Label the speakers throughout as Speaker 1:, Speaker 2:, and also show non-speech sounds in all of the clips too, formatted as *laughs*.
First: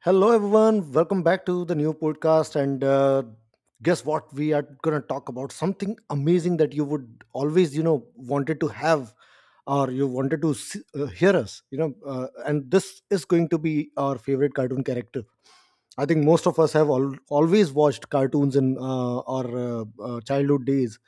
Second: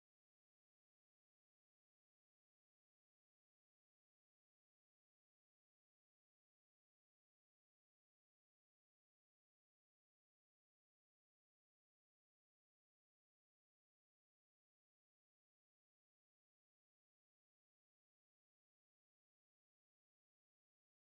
Speaker 1: Hello, everyone. Welcome back to the new podcast. And Guess what? We are going to talk about something amazing that you would always, wanted to have or you wanted to s hear us, you know. And this is going to be our favorite cartoon character. I think most of us have always watched cartoons in our childhood days.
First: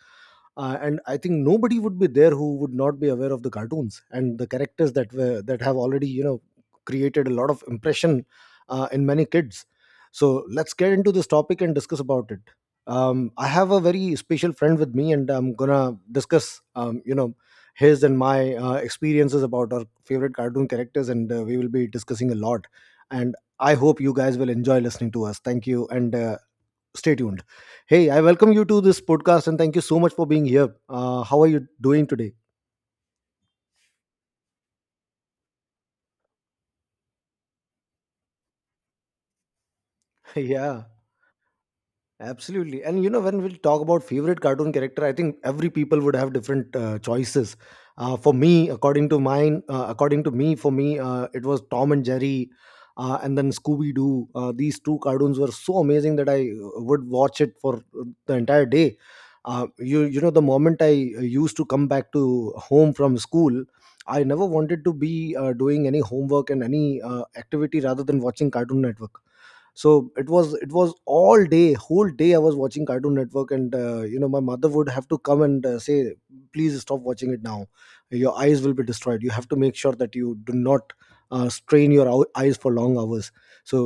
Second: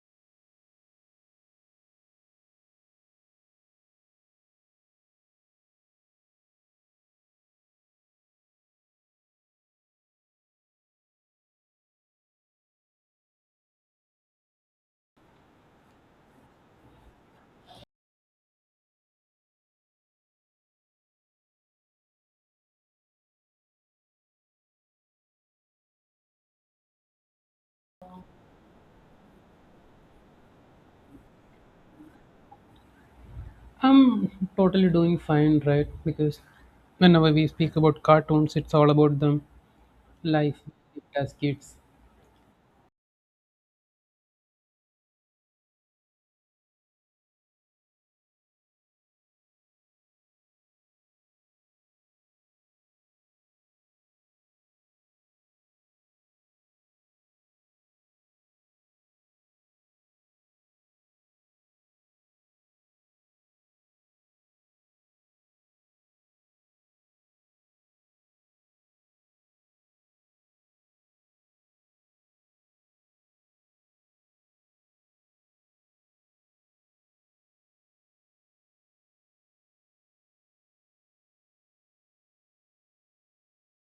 Speaker 1: And I think nobody would be there who would not be aware of the cartoons and the characters that have already, you know, created a lot of impression in many kids. So let's get into this topic and discuss about it. I have a very special friend with me, and I'm gonna discuss, you know, his and my experiences about our favorite cartoon characters, and we will be discussing a lot. And I hope you guys will enjoy listening to us. Thank you, and stay tuned. Hey, I welcome you to this podcast, and thank you so much for being here. How are you doing today?
Speaker 2: I'm totally doing fine, right? Because whenever we speak about cartoons, it's all about them,
Speaker 1: *laughs*
Speaker 2: life
Speaker 1: Yeah.
Speaker 2: as kids.
Speaker 1: Absolutely. And you know, when we talk about favorite cartoon character, I think every people would have different choices. For me, according to mine, According to me, for me, it was Tom and Jerry, and then Scooby Doo. These two cartoons were so amazing that I would watch it for the entire day. You know, the moment I used to come back to home from school, I never wanted to be doing any homework and any activity rather than watching Cartoon Network. So it was all day, whole day, I was watching Cartoon Network, and you know, my mother would have to come and say, please stop watching it now. Your eyes will be destroyed. You have to make sure that you do not strain your eyes for long hours. So,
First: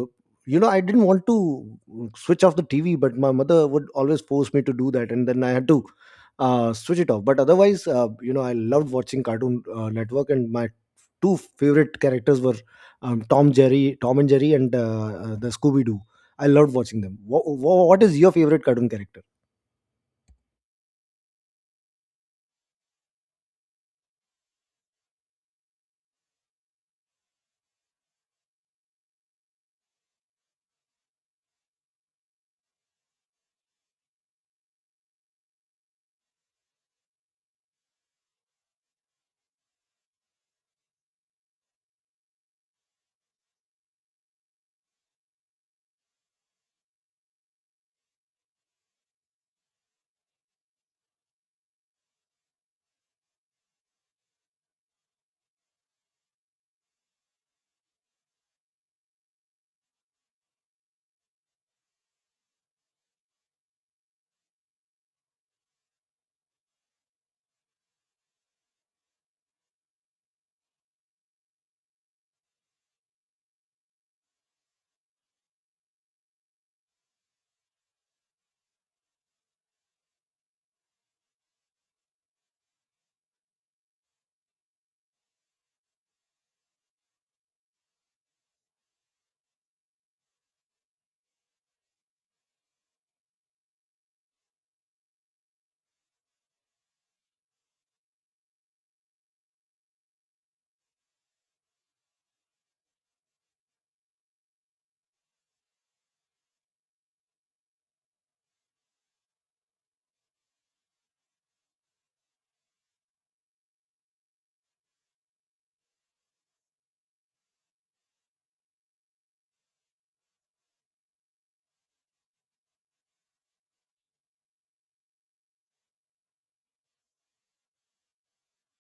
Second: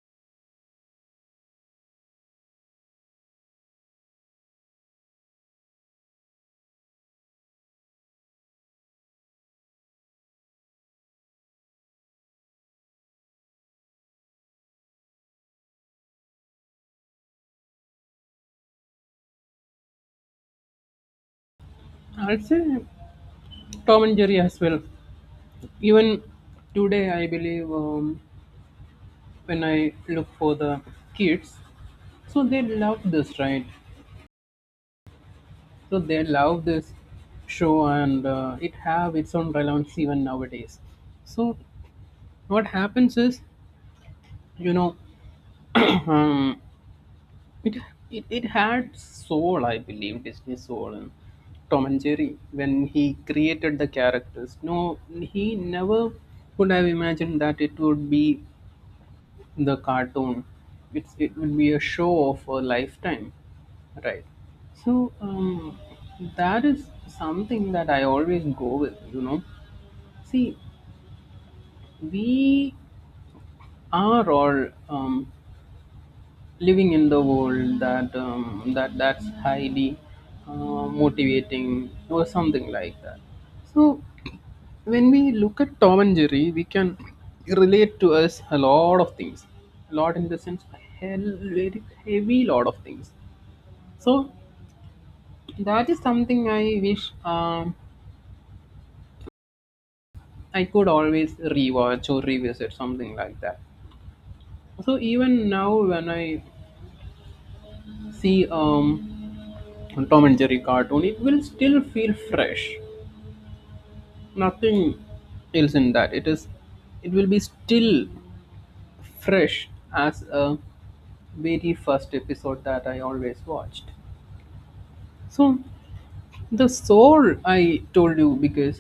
Speaker 1: you know, I didn't want to switch off the TV, but my mother would always force me to do that, and then I had to switch it off. But otherwise, you know, I loved watching cartoon network and my two favorite characters were, Tom and Jerry, and the Scooby Doo. I loved watching them. What is your favorite cartoon character?
Speaker 2: I'd say Tom and Jerry as well. Even today, I believe, when I look for the kids, so they love this, right? So they love this show, and it have its own relevance even nowadays. So what happens is, you know, *clears throat* um. It, it had soul, I believe, Disney's soul. And Tom and Jerry, when he created the characters, no, he never could have imagined that it would be the cartoon. It would be a show of a lifetime, right? So, that is something that I always go with. You know, see, we are all living in the world that's highly motivating or something like that. So when we look at Tom and Jerry, we can relate to us a lot of things, a lot in the sense a hell, very heavy lot of things. So that is something I wish, I could always rewatch or revisit something like that. So even now when I see, Tom and Jerry cartoon, it will still feel fresh. Nothing else in that. It is, it will be still fresh as a very first episode that I always watched. So the soul, I told you, because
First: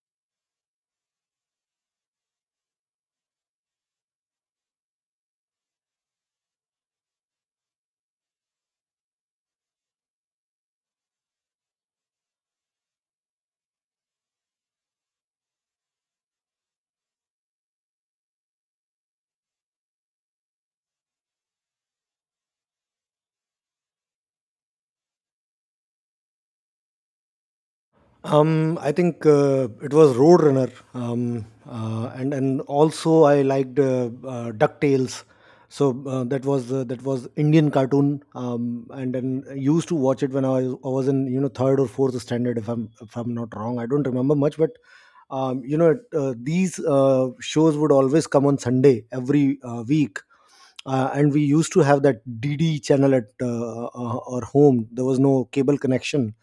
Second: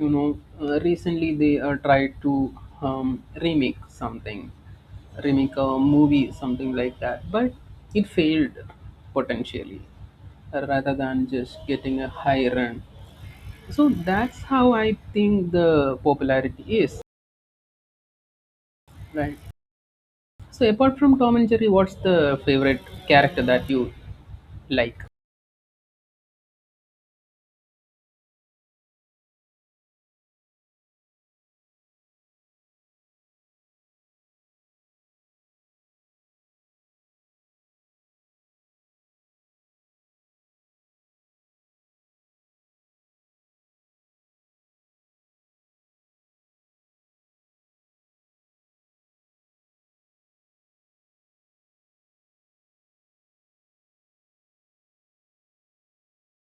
Speaker 2: you know, recently they tried to, remake something, remake a movie something like that, but it failed potentially, rather than just getting a high run. So that's how I think the popularity is. Right. So apart from Tom and Jerry, what's the favorite character that you like?
Speaker 1: I think it was Roadrunner, and also I liked Ducktales. So that was Indian cartoon, and then I used to watch it when I was in, you know, third or fourth standard, if I'm not wrong. I don't remember much, but you know, these shows would always come on Sunday every week, and we used to have that DD channel at our home. There was no cable connection,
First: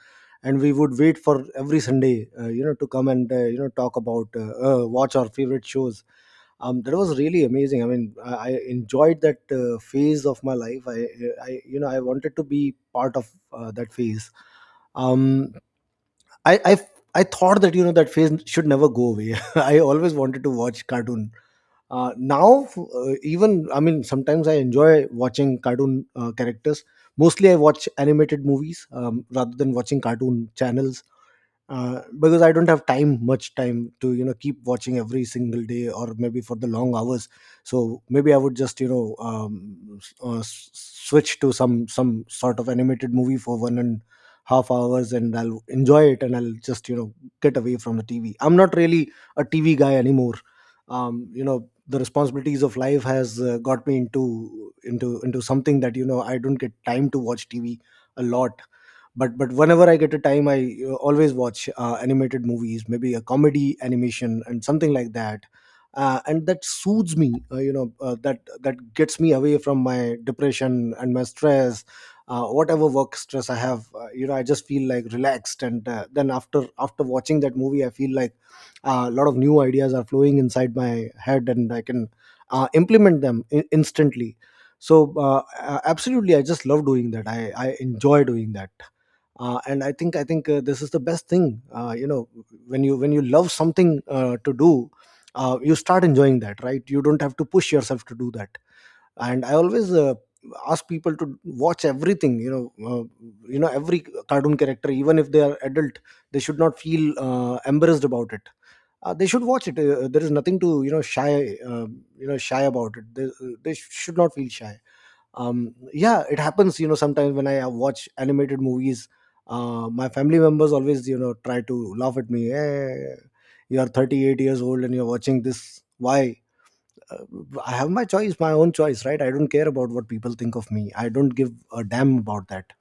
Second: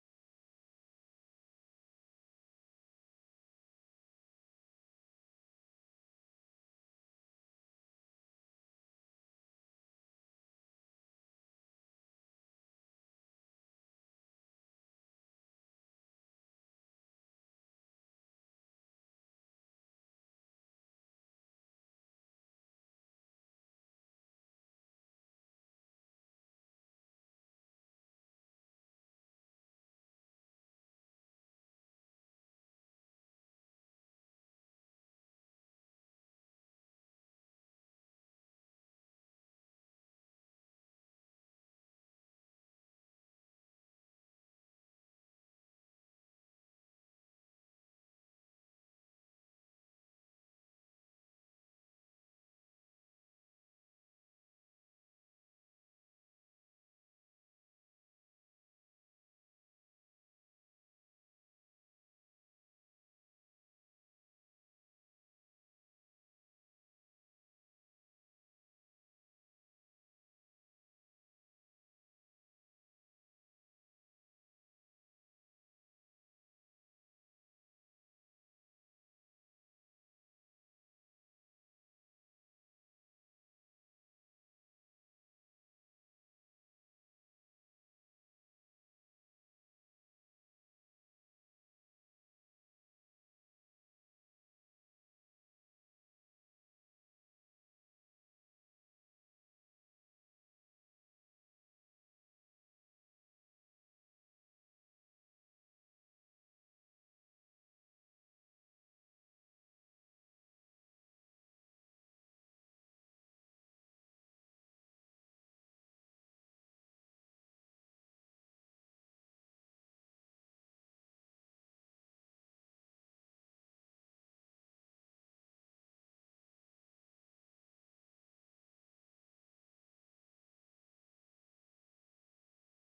Speaker 1: and we would wait for every Sunday, you know, to come and you know talk about watch our favorite shows. That was really amazing. I mean, I enjoyed that phase of my life. You know, I wanted to be part of that phase. Um, I, I, I thought that, you know, that phase should never go away. *laughs* I always wanted to watch cartoon now. Even I mean, sometimes I enjoy watching cartoon characters. Mostly I watch animated movies, rather than watching cartoon channels, because I don't have much time to, you know, keep watching every single day or maybe for the long hours. So maybe I would just, you know, switch to some sort of animated movie for one and half hours, and I'll enjoy it, and I'll just, you know, get away from the TV. I'm not really a TV guy anymore. You know, the responsibilities of life has got me into something that, you know, I don't get time to watch TV a lot. But whenever I get a time, I always watch animated movies, maybe a comedy animation and something like that, and that soothes me. That that gets me away from my depression and my stress, whatever work stress I have. You know, I just feel like relaxed, and then after after watching that movie I feel like a lot of new ideas are flowing inside my head, and I can implement them instantly. So, uh, absolutely, I just love doing that. I enjoy doing that, and I think this is the best thing. When you love something to do, you start enjoying that, right? You don't have to push yourself to do that. And I always ask people to watch everything. Every cartoon character, even if they are adult, they should not feel embarrassed about it. They should watch it. There is nothing to, you know, shy shy about it. They should not feel shy. Yeah, it happens, you know, sometimes when I watch animated movies, my family members always, you know, try to laugh at me. Hey, you are 38 years old and you're watching this, why? uh, I have my choice, my own choice, right? I don't care about what people think of me. I don't give a damn about that.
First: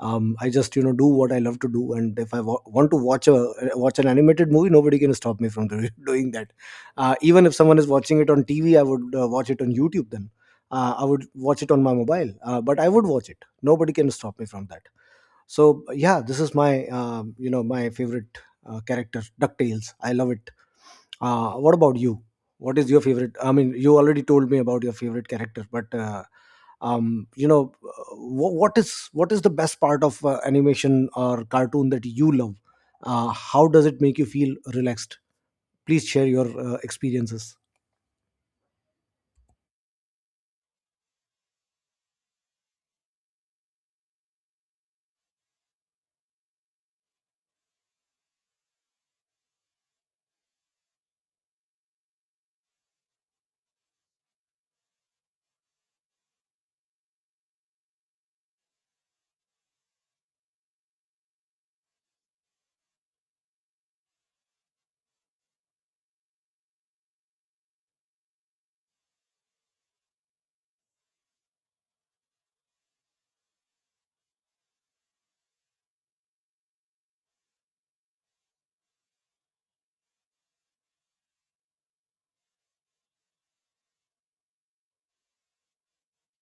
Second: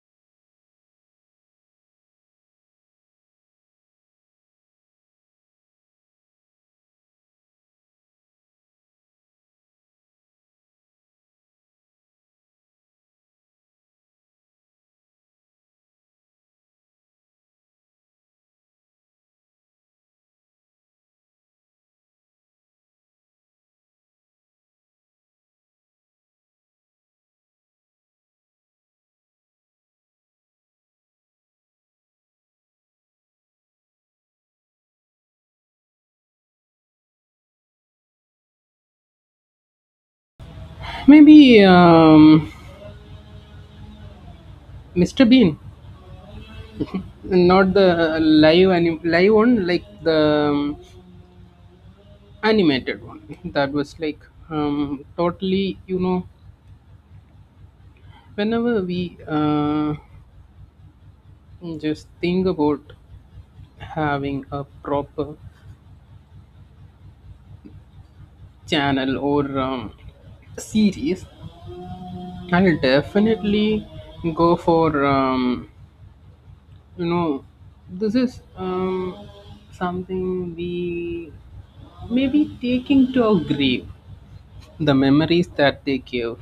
Speaker 1: I just, you know, do what I love to do, and if I want to watch an animated movie, nobody can stop me from *laughs* doing that. Even if someone is watching it on TV, I would watch it on YouTube, then I would watch it on my mobile. But I would watch it. Nobody can stop me from that. So yeah, this is my, you know, my favorite character, Ducktales. I love it. What about you? What is your favorite? I mean, you already told me about your favorite character, but you know, what is the best part of animation or cartoon that you love? How does it make you feel relaxed? Please share your experiences.
Speaker 2: Maybe Mr. Bean, not the live one, like the um, animated one. *laughs* That was like, totally, you know, whenever we just think about having a proper channel or series, I'll definitely go for, you know, this is, something we may be taking to our grave, the memories that they give,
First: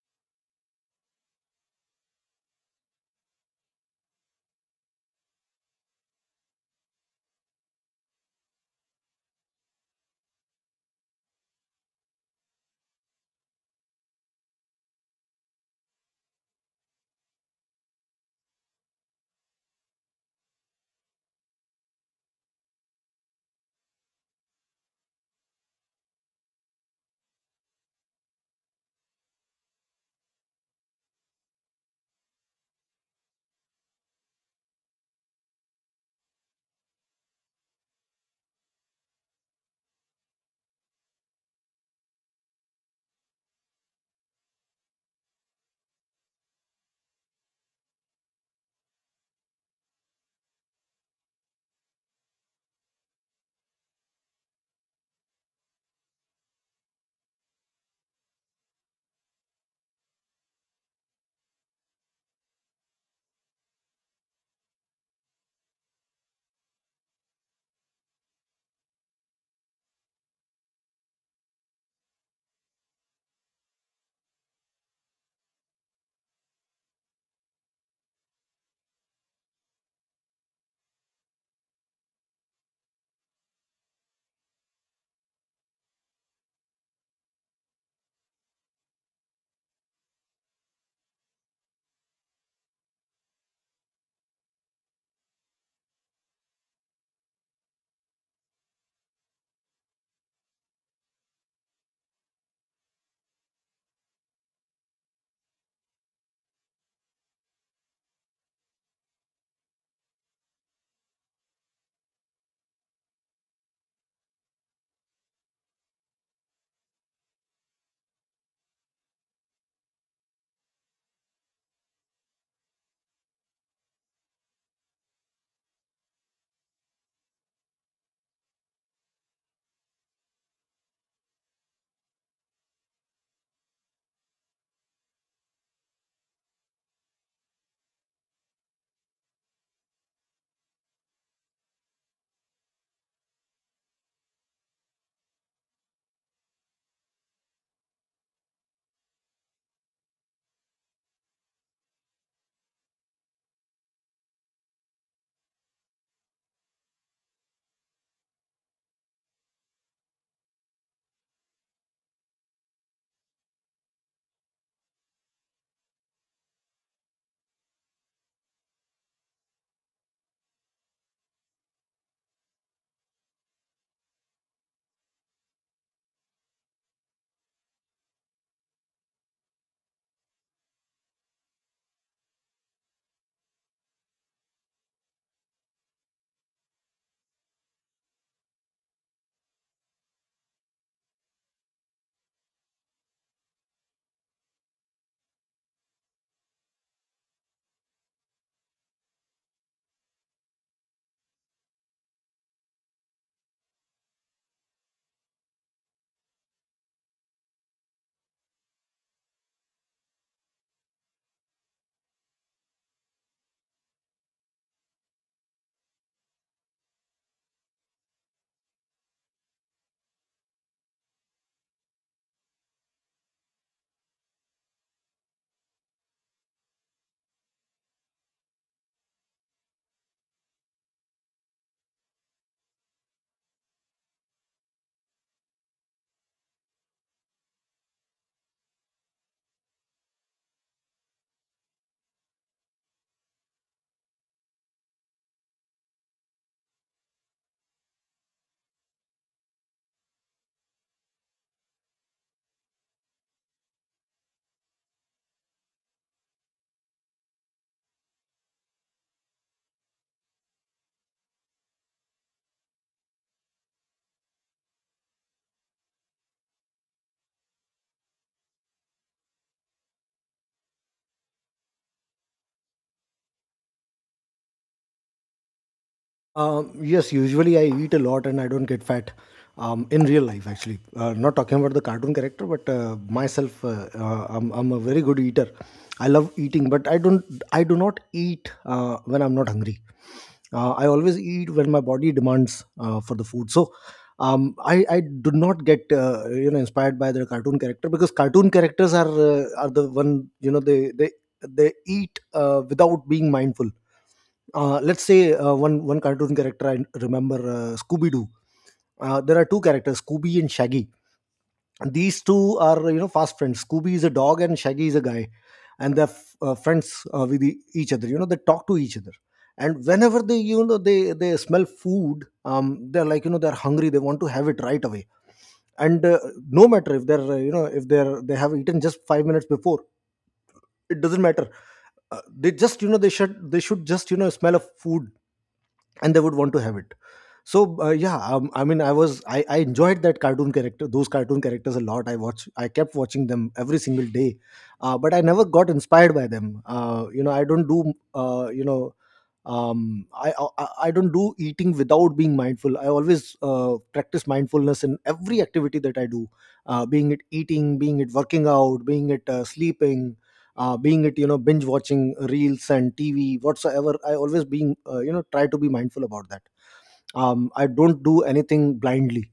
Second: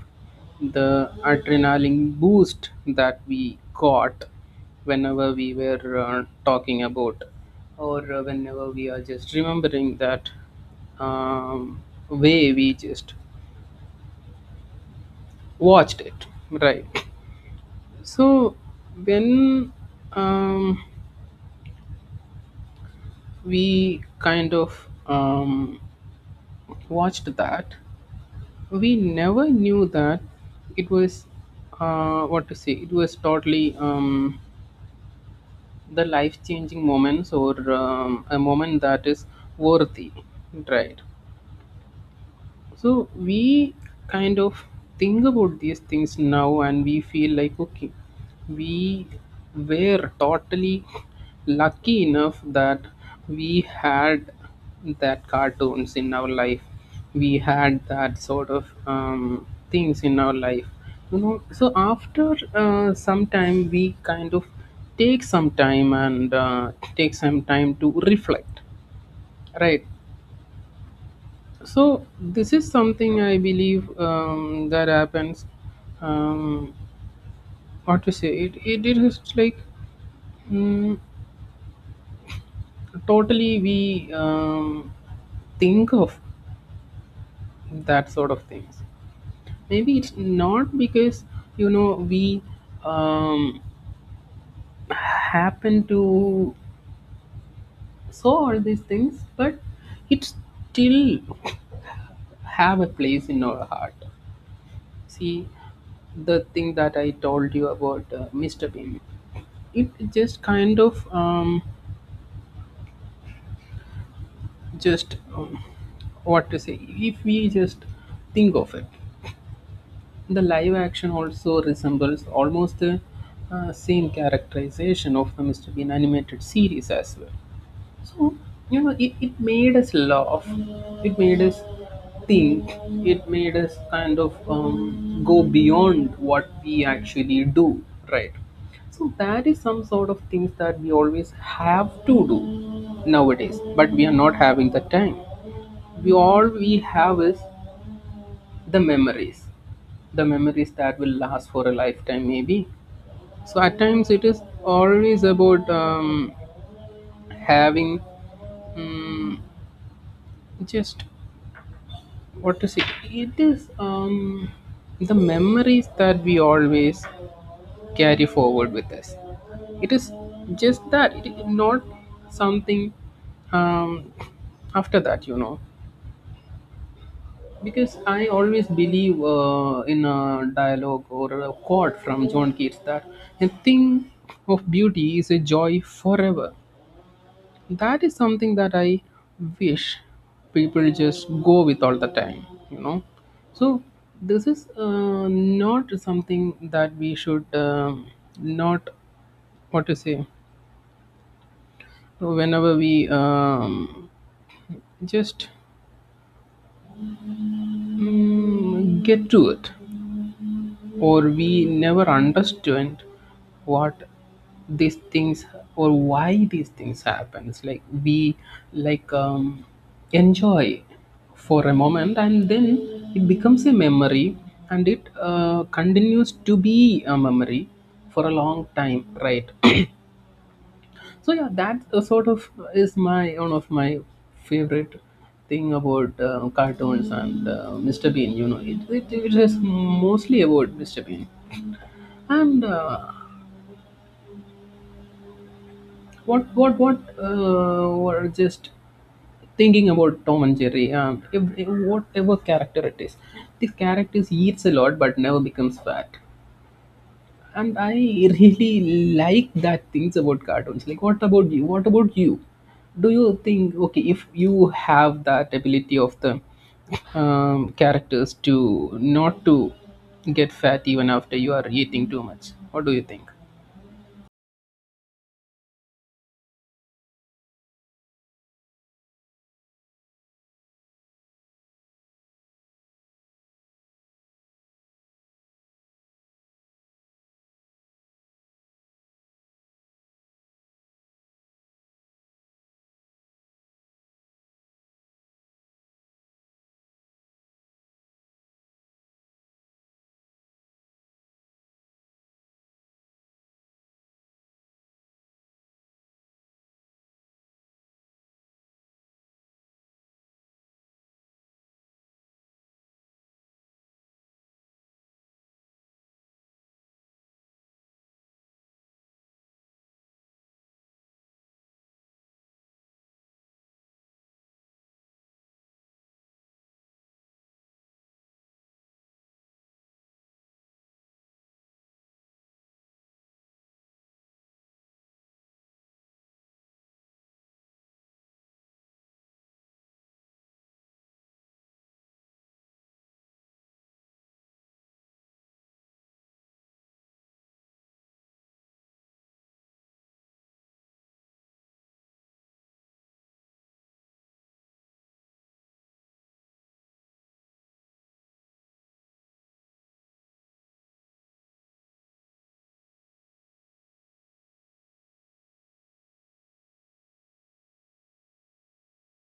Speaker 2: the adrenaline boost that we got whenever we were talking about or whenever we are just remembering that, um, way we just watched it, right? So when, um, we kind of watched that, we never knew that it was, what to say, it was totally, the life changing moments or a moment that is worthy, right? So we kind of think about these things now and we feel like, okay, we were totally lucky enough that we had that cartoons in our life. We had that sort of things in our life. You know, so after some time, we kind of take some time and take some time to reflect, right? So this is something I believe, that happens. Um, what to say? It is just like, mm, totally we, think of that sort of things. Maybe it's not because you know we, um, happen to saw all these things, but it still have a place in our heart. See, the thing that I told you about Mr. Bean. It just kind of just what to say, if we just think of it, the live action also resembles almost the same characterization of the Mr. Bean animated series as well. So, you know, it made us laugh, it made us think, it made us kind of go beyond what we actually do, right? So, that is some sort of things that we always have to do nowadays, but we are not having the time. We all we have is the memories, the memories that will last for a lifetime, maybe. So, at times, it is always about having, mm, just, what to say, it is, the memories that we always carry forward with us. It is just that it is not something, um after that, you know, because I always believe in a dialogue or a quote from John Keats that a thing of beauty is a joy forever. That is something that I wish people just go with all the time, you know. So this is, not something that we should, not, what to say, whenever we, just get to it, or we never understand what these things or why these things happens, like we, like enjoy for a moment and then it becomes a memory, and it continues to be a memory for a long time, right. *clears throat* So yeah, that sort of is my one of my favorite thing about cartoons and Mr. Bean. You know, it is mostly about Mr. Bean. And what were just thinking about Tom and Jerry? If whatever character it is, the characters eats a lot but never becomes fat. And I really like that things about cartoons. Like, what about you? What about you? Do you think okay if you have that ability of the characters to not to get fat even after you are eating too much? What do you think?
Speaker 1: Yes, usually I eat a lot and I don't get fat. In real life, actually, not talking about the cartoon character, but myself, I'm a very good eater. I love eating, but I don't, I do not eat when I'm not hungry. I always eat when my body demands for the food. So, I do not get you know, inspired by the cartoon character, because cartoon characters are the one, you know, they eat without being mindful. Let's say one cartoon character I remember, Scooby Doo. There are two characters, Scooby and Shaggy. And these two are, you know, fast friends. Scooby is a dog and Shaggy is a guy, and they're friends with each other. You know, they talk to each other, and whenever they, you know, they smell food, they're like, you know, they're hungry. They want to have it right away, and no matter if they're, you know, if they're, they have eaten just 5 minutes before, it doesn't matter. They just, you know, they should just, you know, smell of food, and they would want to have it. So yeah, I enjoyed that cartoon character, those cartoon characters a lot. I kept watching them every single day, but I never got inspired by them. Uh, you know I don't do you know I don't do eating without being mindful. I always practice mindfulness in every activity that I do, being it eating, being it working out, being it sleeping, being it, you know, binge watching reels and TV, whatsoever. I always being you know, try to be mindful about that. I don't do anything blindly.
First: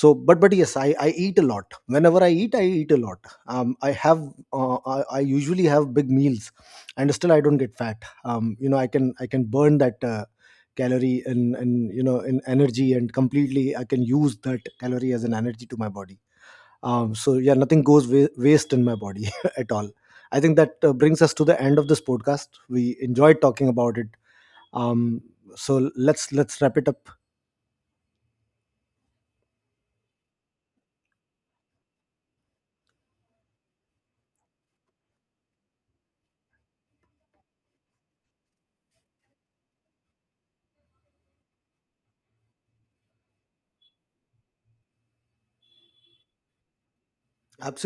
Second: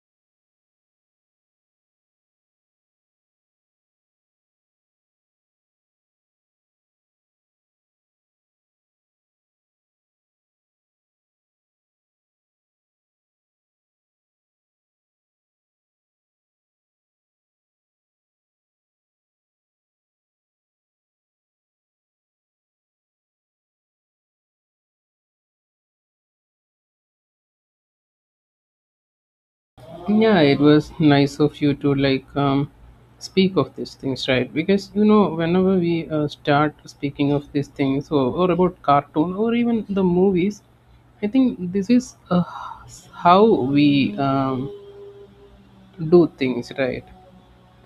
Speaker 1: But yes, I eat a lot. Whenever I eat, I eat a lot. um, i have I usually have big meals and still I don't get fat. You know, I can, I can burn that calorie in, you know, in energy, and completely I can use that calorie as an energy to my body. So yeah, nothing goes waste in my body *laughs* at all. I think that brings us to the end of this podcast. We enjoyed talking about it. Um, so let's let's wrap it up.
Speaker 2: Yeah, it was nice of you to like, speak of these things, right? Because you know whenever we start speaking of these things or about cartoon or even the movies, I think this is, how we, do things, right?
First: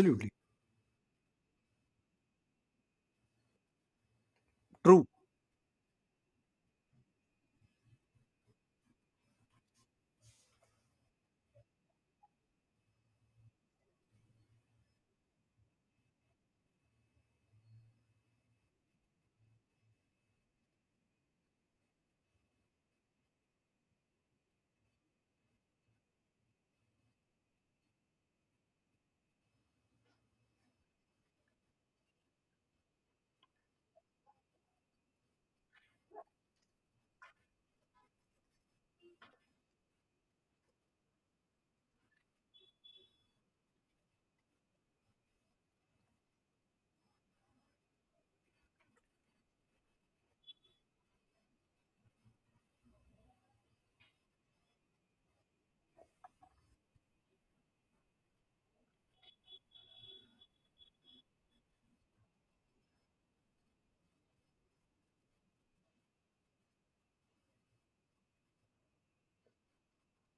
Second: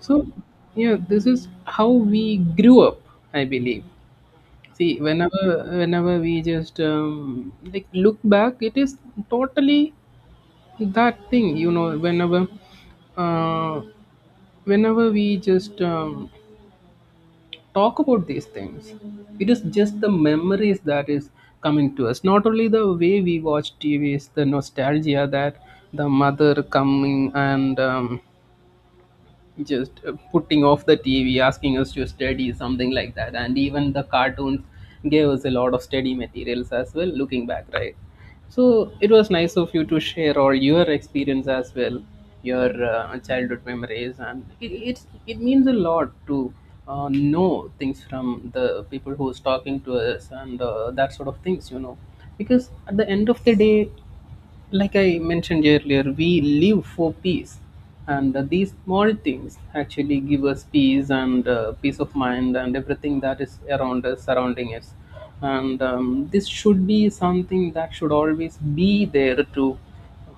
Speaker 2: So yeah, this is how we grew up, I believe. See,
Speaker 1: True.
Speaker 2: whenever we just like look back, it is totally that thing, you know, whenever, uh, whenever we just talk about these things, it is just the memories that is coming to us, not only the way we watch TV, is the nostalgia that the mother coming and just putting off the TV, asking us to study, something like that. And even the cartoons gave us a lot of study materials as well, looking back, right? So it was nice of you to share all your experience as well, your childhood memories, and it means a lot to know things from the people who's talking to us and that sort of things, you know, because at the end of the day, like I mentioned earlier, we live for peace, and these small things actually give us peace and peace of mind and everything that is around us, surrounding us. And this should be something that should always be there to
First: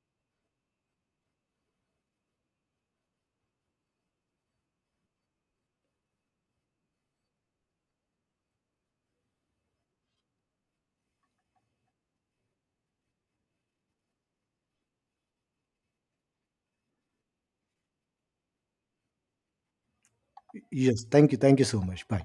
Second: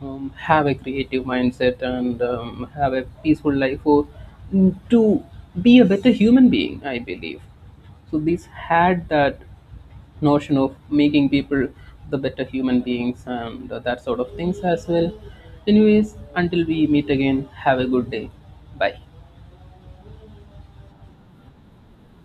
Speaker 2: have a creative mindset and have a peaceful life or to be a better human being, I believe. So, this had that notion of making people the better human beings and that sort of things as well. Anyways, until we meet again, have a good day. Bye.
Speaker 1: Yes. Thank you. Thank you so much. Bye.